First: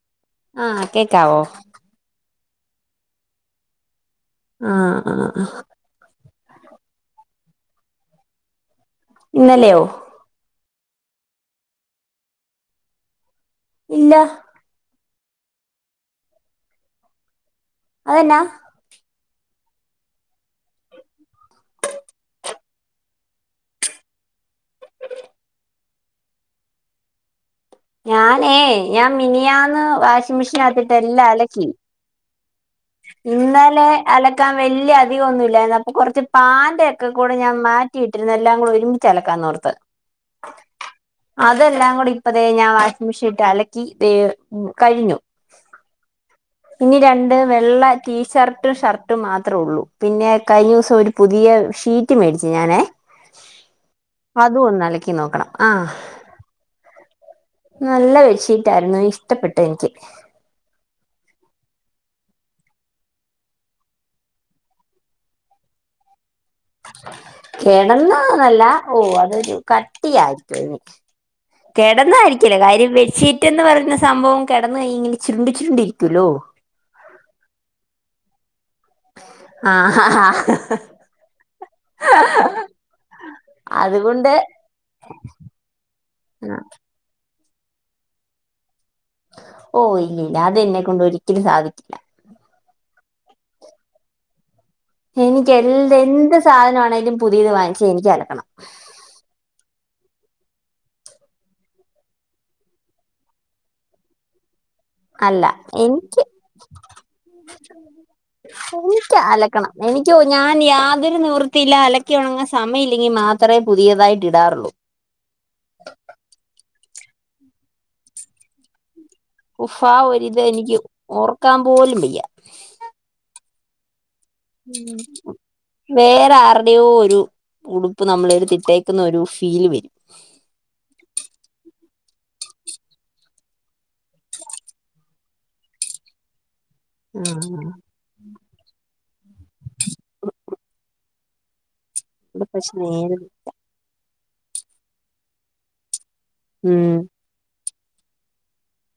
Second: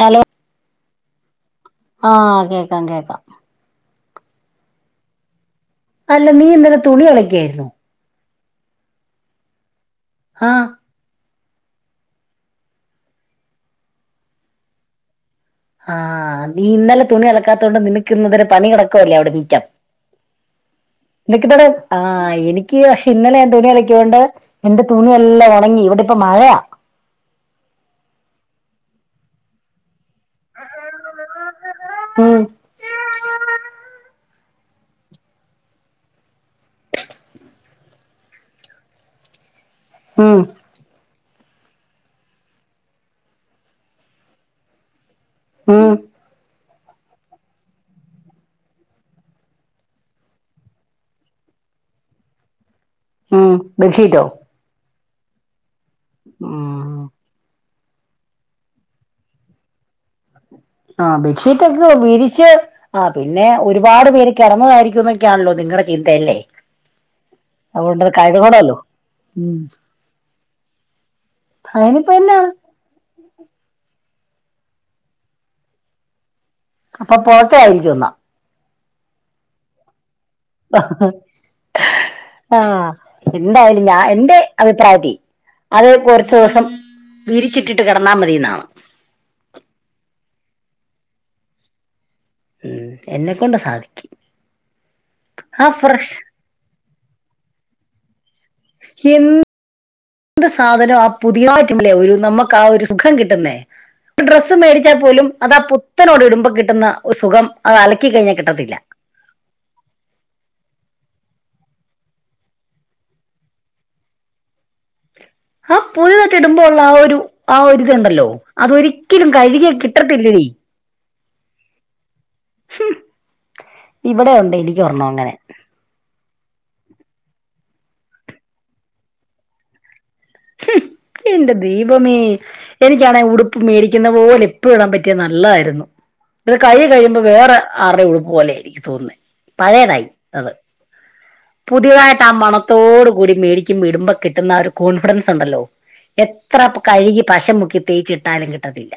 Hello ആ കേക്കാവോ ആഹ് കേക്കാം കേക്കാം ആ ആ അല്ല നീ ഇന്നലെ തുണി അലക്കിയിരുന്നോ? ഇന്നലെയോ. ആഹ് ഇല്ല ആ നീ ഇന്നലെ തുണി അലക്കാത്തോണ്ട് നിനക്ക് അതെന്നാ ഇന്നതിരെ പണി കെടക്കുവല്ലേ അവിടെ നീ [unintelligible] നിനക്കിതടെ ആ എനിക്ക് പക്ഷെ ഇന്നലെ ഞാൻ തുണിയലക്കിയോണ്ട് എന്റെ തുണിയെല്ലാം ഉണങ്ങി ഇവിടിപ്പം മഴ ഞാനേ ഞാൻ മിനിയാന്ന് വാഷിംഗ് മെഷീനാത്തിട്ടെല്ലാം അലക്കി. ഉം ഇന്നലെ അലക്കാൻ വലിയ അധികം ഒന്നും ഇല്ലായിരുന്നു. അപ്പൊ കൊറച്ച് പാൻ്റ് ഒക്കെ കൂടെ ഞാൻ മാറ്റി ഇട്ടിരുന്ന് എല്ലാം കൂടെ ഒരുമിച്ച് അലക്കാന്നോർത്ത്. ഉം അതെല്ലാം കൂടി ഇപ്പതേ ഞാൻ വാഷിംഗ് മെഷീനിലിട്ട് അലക്കി ദേ കഴിഞ്ഞു. ഉം ഇനി രണ്ട് വെ ള്ള ടീഷർട്ടും ഷർട്ടും മാത്രമേ ഉള്ളൂ. പിന്നെ കഴിഞ്ഞ ദിവസം ഒരു പുതിയ ഷീറ്റ് മേടിച്ചു ഞാനേ ഉം ബഡ്ഷീറ്റോ. ക്കി നോക്കണം ആ ഉം നല്ല ബെഡ്ഷീറ്റായിരുന്നു ഇഷ്ടപ്പെട്ടു എനിക്ക്. ആ ബെഡ്ഷീറ്റൊക്കെ വിരിച്ച് ആ പിന്നെ ഒരുപാട് പേര് കിടന്നതായിരിക്കും എന്നൊക്കെയാണല്ലോ നിങ്ങടെ ചിന്ത അതല്ലേ കെടന്നതന്നല്ല ഓ അതൊരു ഉം കട്ടിയായിരിക്കു അതിന്. അതിനിപ്പോ എന്നാ കെടന്നതായിരിക്കില്ല കാര്യം ബെഡ്ഷീറ്റ് എന്ന് പറയുന്ന സംഭവം കിടന്നു കഴിഞ്ഞ ഇങ്ങന ചുരുണ്ടു ചുരുണ്ടിരിക്കൂലോ. അപ്പൊ പോത്തായിരിക്കും എന്നാ. ആ ആ ആ ആ എന്തായാലും ഞാൻ അതുകൊണ്ട് എന്റെ അഭിപ്രായത്തി അത് കുറച്ച് ദോസം വിരിച്ചിട്ടിട്ട് കിടന്നാൽ മതിന്നാണ് ഓ ഇല്ല ഇല്ല അതെന്നെ കൊണ്ട് ഒരിക്കലും സാധിക്കില്ല ഉം എന്നെക്കൊണ്ട് സാധിക്കും എനിക്ക് ആ എന്ത് ഫ്രഷ് എന്ത് സാധനമാണേലും പുതിയത് വാങ്ങിച്ചാ എനിക്ക് അല എന്ത് എന്ത് സാധനം ആ പുതിയായിട്ടല്ലേ ഒരു നമുക്ക് ആ ഒരു സുഖം കിട്ടുന്നേ ഡ്ര ഡ്രസ്സ് മേടിച്ചാൽ പോലും അല്ല എനിക്ക് അതാപുത്തനോട് ഇടുമ്പോ കിട്ടുന്ന ഒരു സുഖം അത് അലക്കി കഴിഞ്ഞാൽ കിട്ടത്തില്ല കണം എനിക്ക ഞാൻ യാതൊരു നിവർ നിവൃത്തിയില്ല അലക്കി ഉണങ്ങാ സമയമില്ലെങ്കി മാത്രമേ പുതിയതായിട്ട് ഇടാറുള്ളൂ ആ പുതിതൊക്കെ ഇടുമ്പോ ഉള്ള ആ ഒരു ആരിതുണ്ടല്ലോ അതൊ ഒരിക്കലും കഴുകിയ ഉഫാ ഒരിത് കിട്ടത്തില്ലടി എനിക്ക് ഓർക്കാൻ പോലും വയ്യ ഇവിടെ ഉണ്ട് എനിക്കൊരെണ്ണം വേ അങ്ങനെ വേറെ ആരുടെയോ ഒരു ഉടുപ്പ് നമ്മള് എടുതിട്ടേക്കുന്ന ഒരു ഫീല് വരും ഉം എന്റെ ദൈവമേ എനിക്കാണെ ഉടുപ്പ് മേടിക്കുന്ന പോലെ എപ്പളും ഇടാൻ പറ്റിയ നല്ലതായിരുന്നു ഇത് കഴുകി കഴിയുമ്പോ വേറെ ആരുടെ ഉടുപ്പ് പോലെയ തോന്നുന്നത് പഴയതായി അത് പുതിയതായിട്ട് ആ ഇവിടെ പക്ഷെ മണത്തോട് നേരെ കൂടി മേടിക്കുമ്പോ ഇടുമ്പോ കിട്ടുന്ന ഒരു കോൺഫിഡൻസ് ഉണ്ടല്ലോ എത്ര ഉം കഴുകി പശ മുക്കി തേച്ചിട്ടാലും കിട്ടത്തില്ല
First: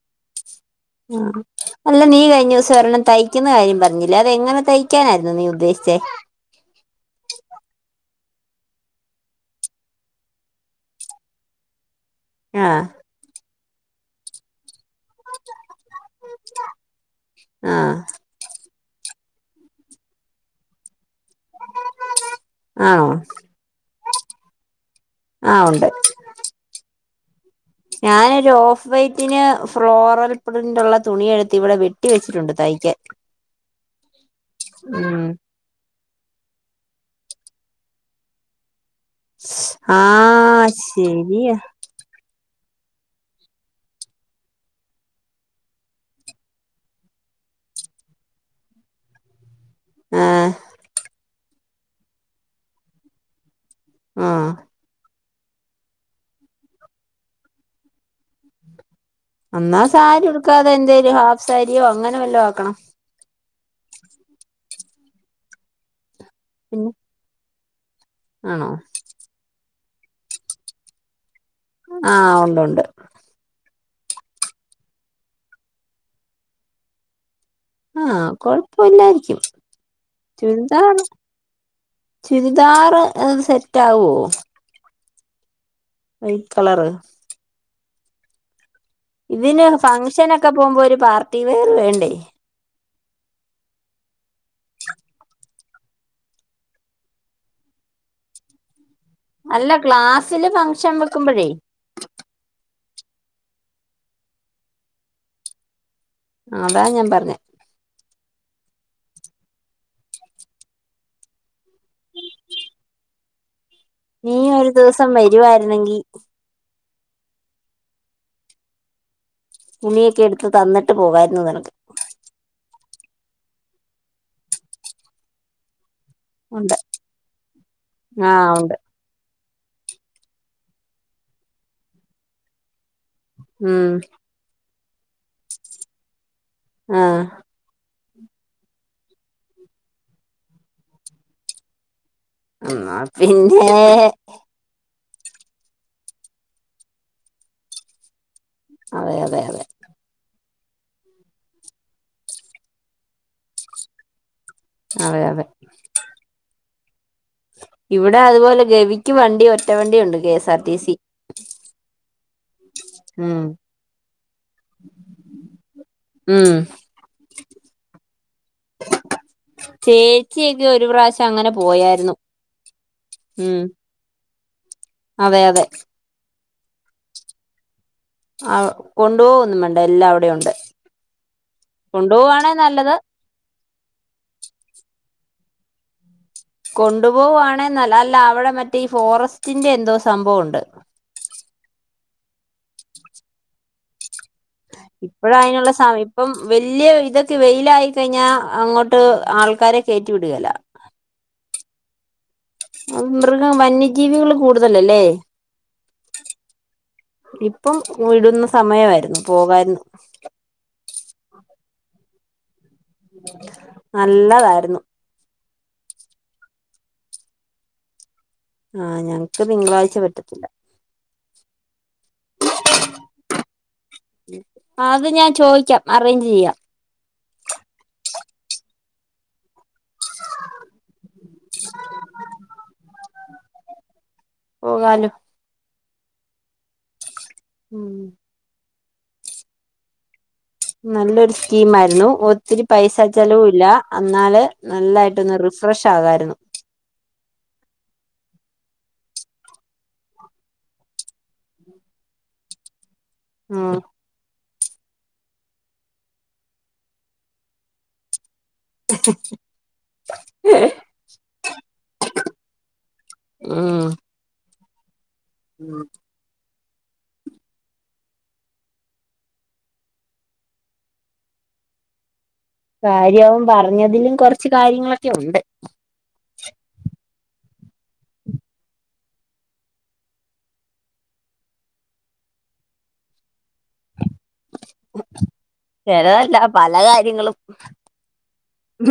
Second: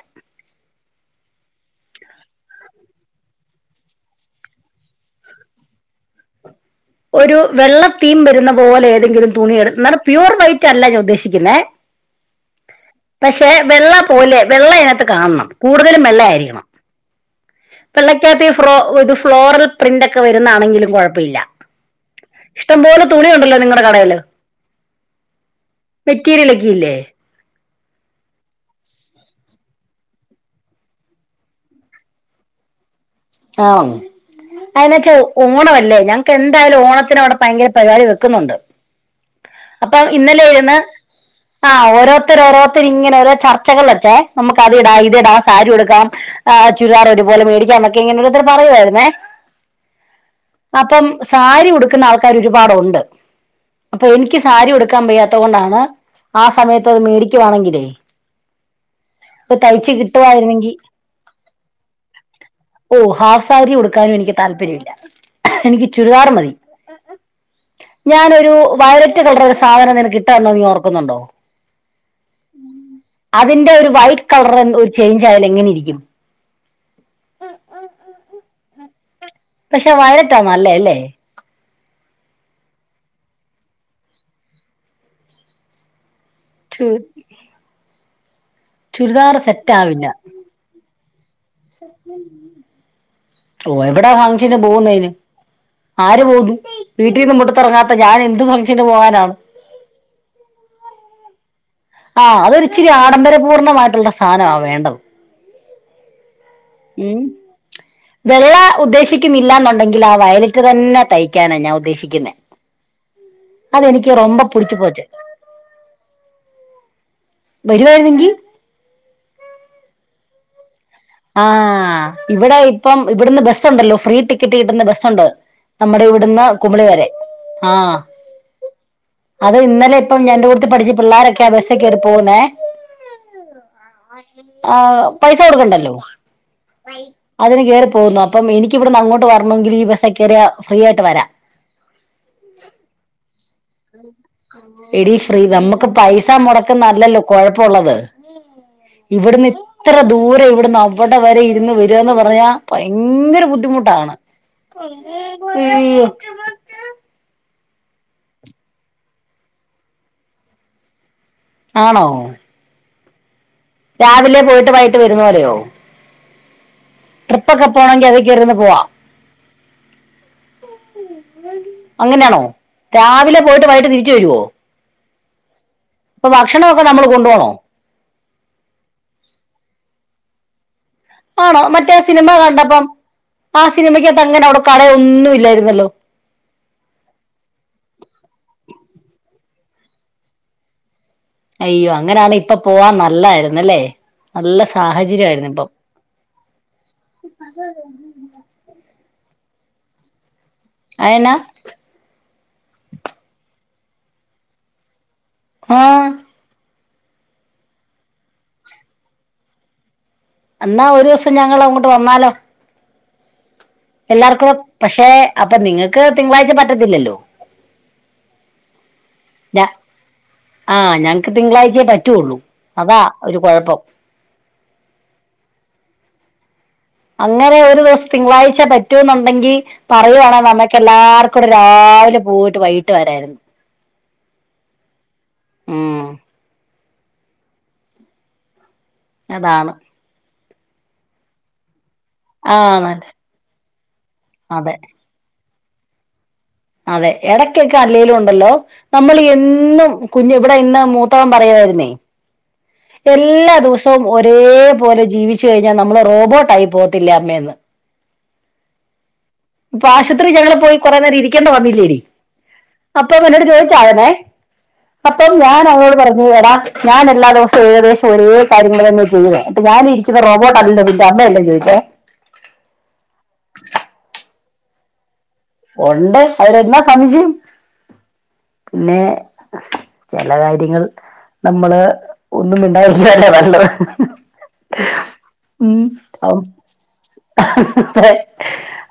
അല്ല നീ കഴിഞ്ഞ ദിവസം ഒരെണ്ണം തയ്ക്കുന്ന കാര്യം പറഞ്ഞില്ലേ അത് എങ്ങനെ തയ്ക്കാനായിരുന്നു നീ ഉദ്ദേശിച്ച ച്ചെ ശബ്ദം ക്ലിയർ അല്ല ഒരു വെള്ളത്തീം വരുന്ന പോലെ ഏതെങ്കിലും തുണി എടുത്ത് നല്ല പ്യൂവർ വൈറ്റ് അല്ല ഞാൻ ഉദ്ദേശിക്കുന്ന ആ വെള്ള പോലെ വെള്ള എന കാണണം കൂടുതലും വെള്ള ആയിരിക്കണം ആഹ് വെള്ളക്കാത്തി ഫ്രോ ഒരു ഫ്ലോറൽ പ്രിന്റൊക്കെ വരുന്നാണെങ്കിലും കുഴപ്പ ഇല്ല ഇഷ്ടംപോലെ ആണോ തുണിയുണ്ടല്ലോ നിങ്ങടെ കടയില് ആഹ് ഉണ്ട് മെറ്റീരിയലെക്കയില്ലേ ഞാനൊരു ഓഫ് വൈറ്റിന് ഫ്ലോറൽ പ്രിൻറുള്ളതുണി എടുത്ത് ഇവിടെ വെട്ടി വെച്ചിട്ടുണ്ട് തയിക്കാൻ ആ അതിനക്കെ ഓണമല്ലേ ഞാൻ എന്തായാലും ഓണത്തിന് അവിടെ ഭയങ്കര പരിപാടി വെക്കുന്നുണ്ട് അപ്പൊ ഇന്നലെ ആഹ് ഇരുന്ന് ശരിയാ ആ ഓരോരുത്തരോഓരോത്ത ത്തി ഇങ്ങനെ ഓരോ ചർച്ചകൾ വെച്ചെ ഇങ്ങനെ ഓരോ ചർച്ചകൾവെച്ചേ നമുക്ക് അത് ഇടാം ഇതിടാം സാരി ഉടുക്കാം ചുരിദാർ ഒരുപോലെ മേടിക്കാം ക്കെ ഇങ്ങനെത്ത പറയായിന്നേ ആഹ് അപ്പം സാരിഉടു ഉടുക്കുന്ന ആൾക്കാർ ഒരുപാടുണ്ട് അപ്പൊ എനിക്ക് ആഹ് സാരി ഉടുക്കാൻ വയ്യാ ത്തൊണ്ടാണ് ആ സമയത്ത് അത് മേടിക്കുവാണെങ്കിലേ അപ്പൊ എന്നാ തയ്ച്ച് സാരി ഉടുക്കാതെ കിട്ടുവായിരുന്നെങ്കി എന്താലും ഹാഫ് സാരിയോ അങ്ങനെ വല്ലോ ആക്കണം ഓ ഹാഫ് സാരി ഉടുക്കാനും എനിക്ക് താല്പര്യംമില്ല എനിക്ക് ചുരിദാർ മതി പിന്നെ ഞാനൊരു ആണോ വയലറ്റ് കളർ ഒരു സാധനം നിനക്ക് ഇട്ട തന്ന നീ ഓർക്കുന്നുണ്ടോ ആഹ് ഉണ്ട് ഉണ്ട് അതിന്റെ ഒരു വൈറ്റ് കളർ ഒരു ചേഞ്ച് ആയാൽ എങ്ങനെ ഇരിക്കും ആ കൊഴപ്പ ഇല്ലായിരിക്കും പക്ഷെ വയലറ്റാ നല്ലേ ചുരിദാർ അല്ലേ ചുരിദാർ അത് സെറ്റ് ആഉവോ വൈറ്റ് ചു കളറ് ചുരിദാർ ഇതിന് സെറ്റ് ആവില്ല ഫങ്ഷനൊക്കെ പോകുമ്പോ ഒരു പാർട്ടി വെയർ വേണ്ടേ ഓ എവിടാ ഫങ്ഷന് പോകുന്നതിന് ആര് പോകു വീട്ടിൽന്നുമ്പോട്ട്ത്തിറങ്ങാത്ത ഞാൻ എന്ത് ഫംഗ്ഷന് പോകൻ അല്ല ക്ലാസ്സില് ഫംഗഷൻ വെക്കുമ്പോഴേ ആ അതൊരിച്ചിരി ആഡംബരപൂർണ്ണമായിട്ടുള്ള സാധനമാ വേണ്ടത് ആ അതാ ഞാൻ ഉം പറഞ്ഞ വെള്ള ഉദ്ദേശിക്കുന്നില്ലന്നുണ്ടെങ്കിൽ ആ വയലിറ്റ് തന്നെ തയ്ക്കാനാണ് ഞാൻ ഉദ്ദേശിക്കുന്ന അത് എനിക്ക് നീ രൊമ്പ ഒരു പിടിച്ചു പോച്ചേ ദിവസം വരുവായിരുന്നെങ്കി വരുവായിരുന്നെങ്കിൽ ഉണിയൊക്കെ എടുത്ത് തന്നിട്ട് പോകായിരുന്നു ആ നിനക്ക് ഇവിടെ ഇപ്പം ഇവിടുന്ന് ബസ്സുണ്ടല്ലോ ഫ്രീ ടിക്കറ്റ് കിട്ടുന്ന ബസ്സുണ്ടോ നമ്മുടെ ഇവിടുന്ന് ഉണ്ട് കുമിളി വരെ ആഹ ആഹ് ഉണ്ട് അത് ഇന്നലെ ഇപ്പം ഞന്റെ കൂടുത്ത് പഠിച്ച പിള്ളോരൊക്കെ അഭ്യസക്ക എറി പോകുന്നേ ആഹ ആ പൈസ കൊടുക്കണ്ടല്ലോ ആഹ് അതിന്റെ പോന്നു അപ്പം എനിക്കിവിടുന്ന് അങ്ങോട്ട് വരണമെങ്കിൽ ഈ ബസ്സ ഒക്കറിയ ഫ്രീ ആയിട്ട് വരാം എന്നാ പിന്നെ ഇടീ ഫ്രീ നമ്മുക്ക് പൈസ മുടക്കുന്നല്ലല്ലോ കൊഴപ്പുള്ളത് അതെ അതെ ഇവിടുന്ന് അതെ ഇത്ര ദൂരം ഇവിടുന്ന് ഇപ്പോട്ട വരെ ഇരുന്ന് വരുന്ന് പറഞ്ഞാ ഭയങ്കര ബുദ്ധിമുട്ടാണ് അതെ അതെ ഉ [unintelligible] ഇവിടെ അതുപോലെ ഗവിക്ക് വണ്ടി ഒറ്റവണ്ടിയ ഉണ്ട് കെഎസ് ആർ ടിസി ആണോ ഉം രാവിലെ പോയിട്ട് വൈട്ട് വരുന്നലെയോ ഉം ട്രിപ്പ ഒക്കെ പോണമെങ്കിൽ അതിൽകയറിഇരുന്ന് പോവാം ചേച്ചിയക്കെ ഒരു പ്രാവശ്യം അങ്ങനെ പോയായിരുന്നു അങ്ങനെയാണോ രാവിലെ ഉം പോയിട്ട് വൈികിട്ട് തിരിച്ചു വരുവോ അതെ അതെ ഇപ്പൊ ഭക്ഷണൊക്കെ നമ്മൾ കൊണ്ടു പോണോ ആ കൊണ്ടു പോവ ഒന്നും വേണ്ട എല്ലാം അവിടെ ഉണ്ട് ആണോ മറ്റേ സിനിമ കൊണ്ടുപോവാണെ കണ്ടപ്പം നല്ലത് ആ സിനിമയ്ക്ക അങ്ങനെ അവിടെ കളയൊന്നുംല്ലായിരുന്നു വല്ലോ കൊണ്ടുപോവുവാണെന്നല്ല അല്ല അവിടെ മറ്റേ ഈ ഫോറസ്റ്റിറെ എന്തോ സംഭവംണ്ട് അയ്യോ അങ്ങനാണ് ഇപ്പ പോവാൻ നല്ലായിന്നല്ലേ ഇപ്പഴ അതിനുള്ള സമയ ഇപ്പം വല്ല്യയ ഇതൊക്കെ വെയിലായി കഴിഞ്ഞാ അങ്ങോട്ട് ട് ആൾക്കാരെ കേയറ്റി വിടുകല്ല അയനാ മൃഗം വന്യജീവികൾ കൂടുതലല്ലേ ആഹ ഇപ്പം വിടുന്ന സമയമായിരുന്നു പോകായിരുന്നു എന്നാ ഒരു ദിവസം ഞങ്ങൾ അങ്ങോട്ട് വന്നാലോ ഉ [unintelligible] എല്ലാർക്കും പക്ഷെ അപ്പൊ നിങ്ങൾക്ക് തിങ്കളാഴ്ച പറ്റത്തില്ലല്ലോ ആഹ ഞങ്ങക്ക് ഞ തിങ്കളാഴ്ച പെറ്റത്തില്ല ആ ഞങ്ങക്ക് തിങ്കളാഴ്ചയേ പറ്റുള്ളൂ അതാ ഒരു കുഴപ്പം അത് ഞാൻ ചോദിക്കാം അറേഞ്ച് ചെയ്യാം അങ്ങനെ ഒരു ദിവസം തിങ്കളാഴ്ച പറ്റൂ എന്നുണ്ടെങ്കിൽ പറയുവാണെ നമ്മക്ക് എല്ലാർ കൂടിടെ രാവിലെ പോയിട്ട് വൈകിട്ട് വരമായിരുന്നു പോകാലോ ഉം ഉം അതാണ് നല്ലൊരു സ്കീം ആയിരുന്നു. ആ ഒത്തിരി പൈസ നല്ല ചെലവും ഇല്ല എന്നന്നാല് അതെ നല്ലായിട്ടൊന്ന് റിഫ്രഷ് ആകമായിരുന്നു അതെ ഇടയ്ക്കൊക്കെ അല്ലേലും ഉണ്ടല്ലോ നമ്മൾ എന്നും കുഞ്ഞു ഇവിടെ ഇന്ന് മൂത്താകം പറയതായിരുന്നേ എല്ലാ ഉം ദിവസവും ഒരേ- ല ജീവിച്ചു കഴിഞ്ഞാൽ നമ്മള് റോബോട്ട് ആായി പോത്തില്ല അമ്മയന്ന് അ [unintelligible] ഇപ്പൊ ആശുപത്രി ഞങ്ങള്ൾ പോയി കുറെേ നേം ഇരിക്കേണ്ട വന്നില്ലേടി അപ്പൊ പിന്നോട് ഉം ചോദിച്ചാകനെ അപ്പം ഞാൻ അവോട് പറഞ്ഞുേടാ ഞാൻ എല്ലാ ദിവസവും ഏകദേശം ഒരേ കാര്യങ്ങൾന്നെ ചെയ്ട്ട് ഞാനിരിക്കുന്ന റോബോട്ട അല്ലോതിന്റെ അമ്മയല്ലേ ചോദിച്ചത് [inaudible] കാര്യവും പറഞ്ഞതിലും കുറച്ച് കാര്യങ്ങളൊക്കെ ഉണ്ട് ഉണ്ട് എന്താ എന്നാ സംശയം പിന്നെ ചില കാര്യങ്ങൾ- നമ്മള് ഒന്നും മിണ്ടാതിരിക്കല്ലേ വേണ്ടത് ഉ ഉം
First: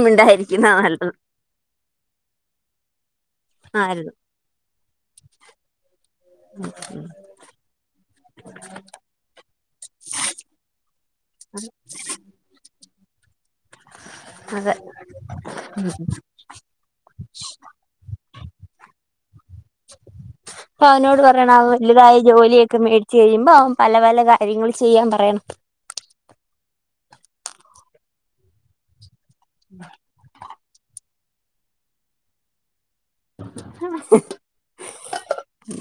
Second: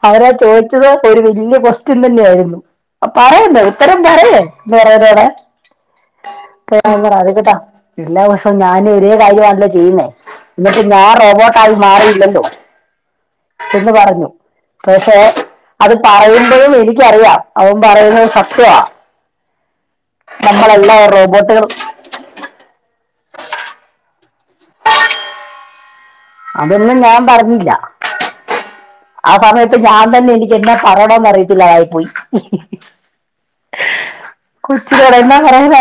അവരാ ഉണ്ടായിരിക്കുന്ന ചോദിച്ചത് നല്ലത് ഒരു- വലയ ക്വസ്റ്റ്യൻ തന്നെയ ആയിരുന്നു അ പറയണ്ട ഇത്തരം ആയിരുന്നു പറയേ എന്ത പറയതടെ ആ. കേട്ടാ എല്ലാവർഷവും ഞാന് ഒരേ കാര്യമാണല്ലോ ചെയ്യുന്നേ എന്നിട്ട് ഞാൻ റബോട്ട മാറിയില്ലല്ലോ എന്ന് പറഞ്ഞു അതെ പക്ഷെ അത് പറയുമ്പോഴും എനിക്കറിയാം അവൻ പറയുന്നത് സത്യമാ- നമ്മളെല്ലാം അവനോട് റോബോട്ടുകൾ പറയണം വലുതായ ജോലിയൊക്കെ മേടി- ചെയ്യുമ്പോ പല പല കാര്യങ്ങൾ ചെയ്യാൻ പറയണം. അതൊന്നും ഞാൻ പറഞ്ഞില്ല ആ സമയത്ത് ഞാൻ തന്നെ എനിക്ക് പറയാ ആണന്നറിയത്തില്ലതായിപ്പോയി കൊച്ചിനൊടെ എന്താ പറയാന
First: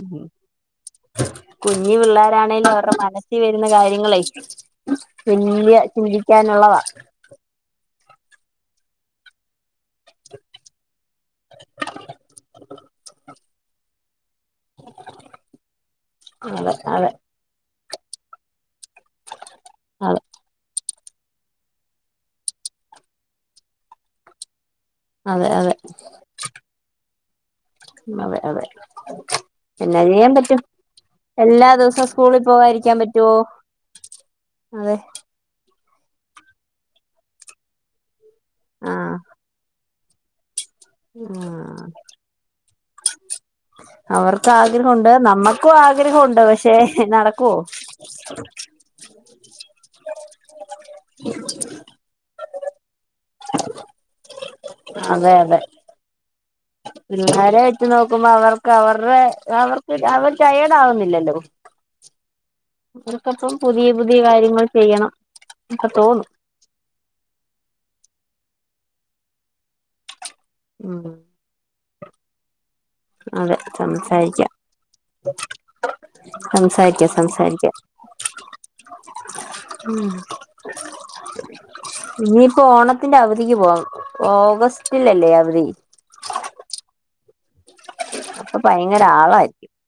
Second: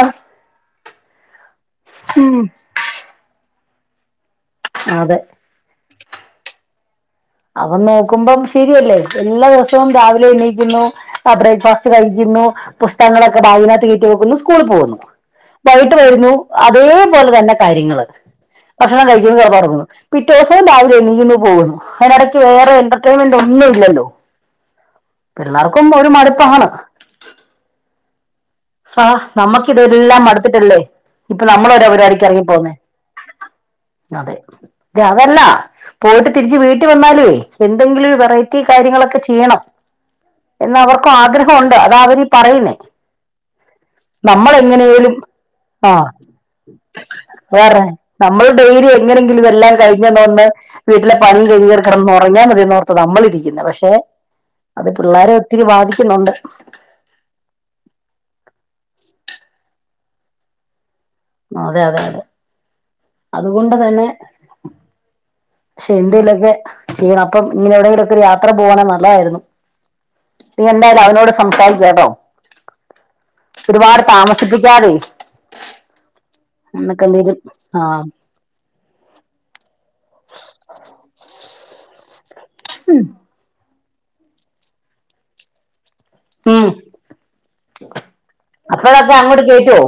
കുഞ്ഞു പിള്ളോരാണേലും അവരുടെ മനസ്സിൽ വരുന്ന കാര്യങ്ങളെ അതെ വല്യ ചിന്തിക്കാനുള്ളതാ അതൊന്നോ കുമ്പോൾ ശരിയല്ലേ എല്ലാ ദിവസവും രാവിലെ എണ്ണീക്കുന്നു ബ്രേക്ക്ഫാസ്റ്റ് കഴിക്കുന്നു പു- ങ്ങളക്കൊബാഗിനകത്ത് കേറ്റിവെയ്ക്കുന്നു സ്കൂള പോകുന്നു വൈകിട്ട് വരുന്നു അതെ അതെ അതേപോലെ തന്നെ കാര്യങ്ങള് ഭക്ഷണം കഴിക്കുന്നത് പറഞ്ഞുന്നു അതെ പിറ്റേ ദിവസവും രാവിലെ എന്നിക്കുന്നു പോകുന്നു അനി ഇടയ്ക്ക് വേറെ എന്റർടൈൻമെന്റ് ഒന്നും ഇല്ലല്ലോ അതെ അതെ പിള്ളേർക്കും അതെ ഒരു മടുപ്പാണ്. അതെ അതെ ആ എന്നാ നമ്മക്കിതെല്ലാം ചെയ്യാൻ പറ്റും മടുത്തിട്ടല്ലേ ഇപ്പൊ നമ്മൾ എല്ലാ ഓരോ ദിവസവും പരിപാടിക്ക് സ്കൂളിൽ ഇറങ്ങി പോന്നേ പോകാതിരിക്കാൻ പറ്റുവോ? അതെ അതെ അ അതല്ല പോയിട്ട് തിരിച്ച് വീട്ട് വന്നാലേ എന്തെങ്കിലും ഒരു വെറൈറ്റി ആഹ് കാര്യങ്ങളൊക്കെ ചെയ്യണം എന്ന അവർക്കും ആഗ്രഹണ്ട് ആഹ് അത അവരി പറയുന്നേ അവർക്ക് നമ്മൾ ആഗ്രഹമുണ്ട് എങ്ങനെലും നമ്മക്കും ആ ആഗ്രഹമുണ്ട് പക്ഷെ നടക്കുവോ വേറെ നമ്മൾ ഡെലിയക്ക എങ്ങനെങ്കിലും എല്ലാം കഴിഞ്ഞ തന്ന് വീട്ടിലെ പണി ചെയ്വർ ഉറങ്ങാൽ മതിന്നോർത്ത് നമ്മളിരിക്കുന്നത് പക്ഷെ അത് അതെ പിള്ളാരെ അതെ ഒത്തിരി ബാധിക്കുന്നുണ്ട് പിള്ളാരെ വെച്ച് നോക്കുമ്പോ അവർക്ക് അവരുടെ അവർക്ക് അവർ റ്റയടാവുന്നില്ല അതെഅതെ അതെ. അവർക്കപ്പം അതുകൊണ്ട് പുതിയ തന്നെ പുതിയ കാര്യങ്ങൾ ചെയ്യണം ഒക്കെ പക്ഷെ തോന്നും എന്തേങ്കലൊക്കെ ചെയ്യണം അപ്പൊ ഇങ്ങനെ എവിടെങ്കിലുമൊക്കെ യാത്ര പോകണ നല്ലതായിരുന്നു നീ എന്തായാലും ഉം അവനോട് സംസാരിച്ച് കേട്ടോ അതെ ഒരുപാട് സംസാരിക്കാം താമസിപ്പിക്കാതെ സംസാരിക്കാം എന്നിട്ടേതെന്തെകിലും സംസാരിക്കാം ആ ഉം ഇനിയിപ്പോ ഓണത്തിന്റെ അവധിക്ക് പോവാം ഓഗസ്റ്റിലല്ലേ അവധി ഉ അപ്പൊ ഭയങ്കര അപ്പഴൊക്കെ അങ്ങോട്ട് ആളായിരിക്കും കേയറ്റോ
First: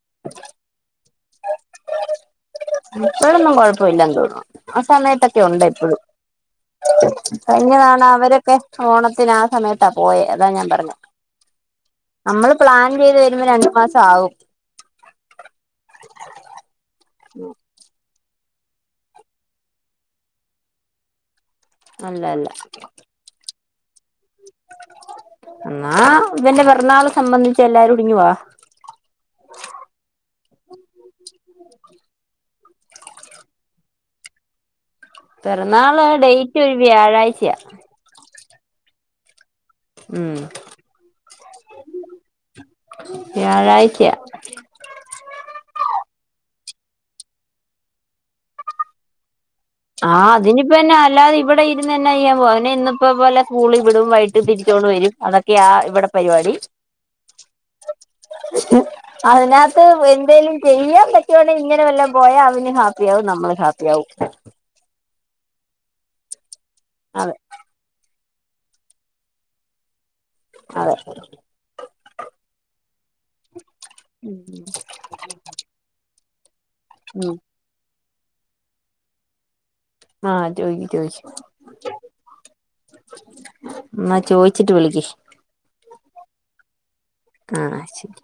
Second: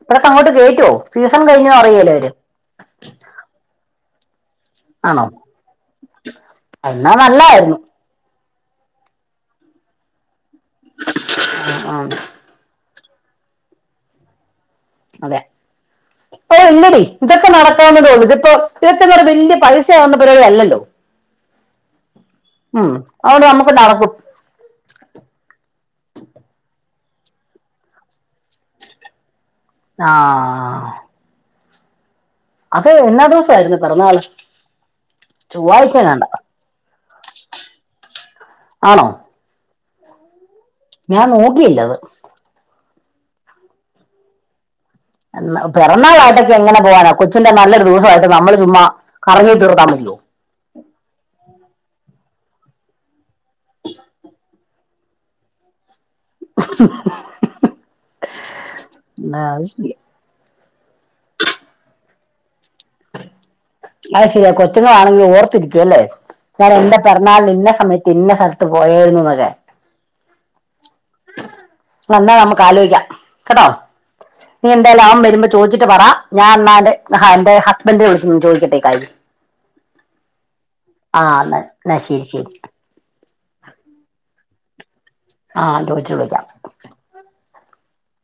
ഇപ്പോ അങ്ങോട്ട് കേറ്റുവോ സീസൺ കഴിഞ്ഞ അറിയൂലെ അവര് എപ്പോഴൊന്നും കൊഴപ്പമില്ലന്ന് തോന്നുന്ന് ആ ആണോ സമയത്തൊക്കെ ഉണ്ട് എപ്പോഴും എന്നാ അ നല്ലായിരുന്നു എങ്ങനെയാണ് അവരൊക്കെ ഓണത്തിന് ആ സമയത്താ പോയ അതാ ഞാൻ പറഞ്ഞു ആ നമ്മള് പ്ലാൻ ചെയ്ത് വരുമ്പോ രണ്ടു മാസം ആവും അതെ അപ്പൊ ഇല്ലടി ഇതൊക്കെ നടക്കാവുന്നതേ ഉളളൂ ഇത് ഇപ്പൊ ഇതൊക്കെങ്ങനെ വലിയ പൈസയാവുന്ന പരിപാടി അല്ലല്ലോ അല്ല അല്ല ണ് കുട്ടി എന്നാ ഇവന്റെ പിറന്നാൾ സംബന്ധിച്ച് എല്ലാരുടിങ്ങു വാ ആ അതെ എന്നാ ദിവസം ആയിരുന്നു പിറന്നാള് ചൊവ്വാഴ്ച പിറന്നാള് കണ്ട ഡേറ്റ് ഒരു വ്യാഴാഴ്ചയാ ആണോ ഉം ഞാൻ നോക്കിയില്ലത് വ്യാഴാഴ്ച്ചയാ പെറന്നാളായിട്ടൊക്കെ എങ്ങനെ പോവാനോ കൊച്ചിന്റെ നല്ലൊരു ദിവസമായിട്ട് നമ്മള് ചുമ്മാ കറങ്ങി തീർത്താൻ ആ മതിയോ അതിനിപ്പന്ന അല്ലാതെ ഇവിടെ ഇ തന്നെെയ്യാൻ പോ ഇന്നപ്പോ പോലെ സ്കൂളിൽ വിടും വൈകിട്ട് തിരിച്ചൊണ്ട് വരും അതൊക്കെയ ആ ഇവിടെ പരിപാടി ആ, അത് അതിനകത്ത് ശരി. എന്തേലും ചെയ്യാൻ പറ്റുകയാണേ ഇങ്ങനെ വല്ലോം പോയാ അവനും ഹാപ്പിയാവും നമ്മളും ഹാപ്പിയാവും പറ്റണെങ്കിൽ ഓർത്തിരിക്കുവ അല്ലേ ഞാൻ എന്റെ അതെ പിറന്നാൾ ഇന്ന സമയത്ത് പിന്നെ സ്ഥലത്ത് പോയായിരുന്നു മകെ അതെ വന്നാൽ നമുക്ക് ആലോചിക്കാം കേട്ടോ ഉം നീ എന്താലു അവം വരുമ്പോ ചോദിച്ചിട്ട് പറ ഞാൻ എന്നാൽ ഉം എന്റെ ര ചോദിക്കട്ടേക്കായി ആ ചോയ്ക് ചോയ്ക്ച്ച എന്നാ ശരി ശരി എന്നാ ചോയ് ചിട്ട് വിളിക്ക് ആ ചോദിച്ചു വിളിക്കാം ആ ശരി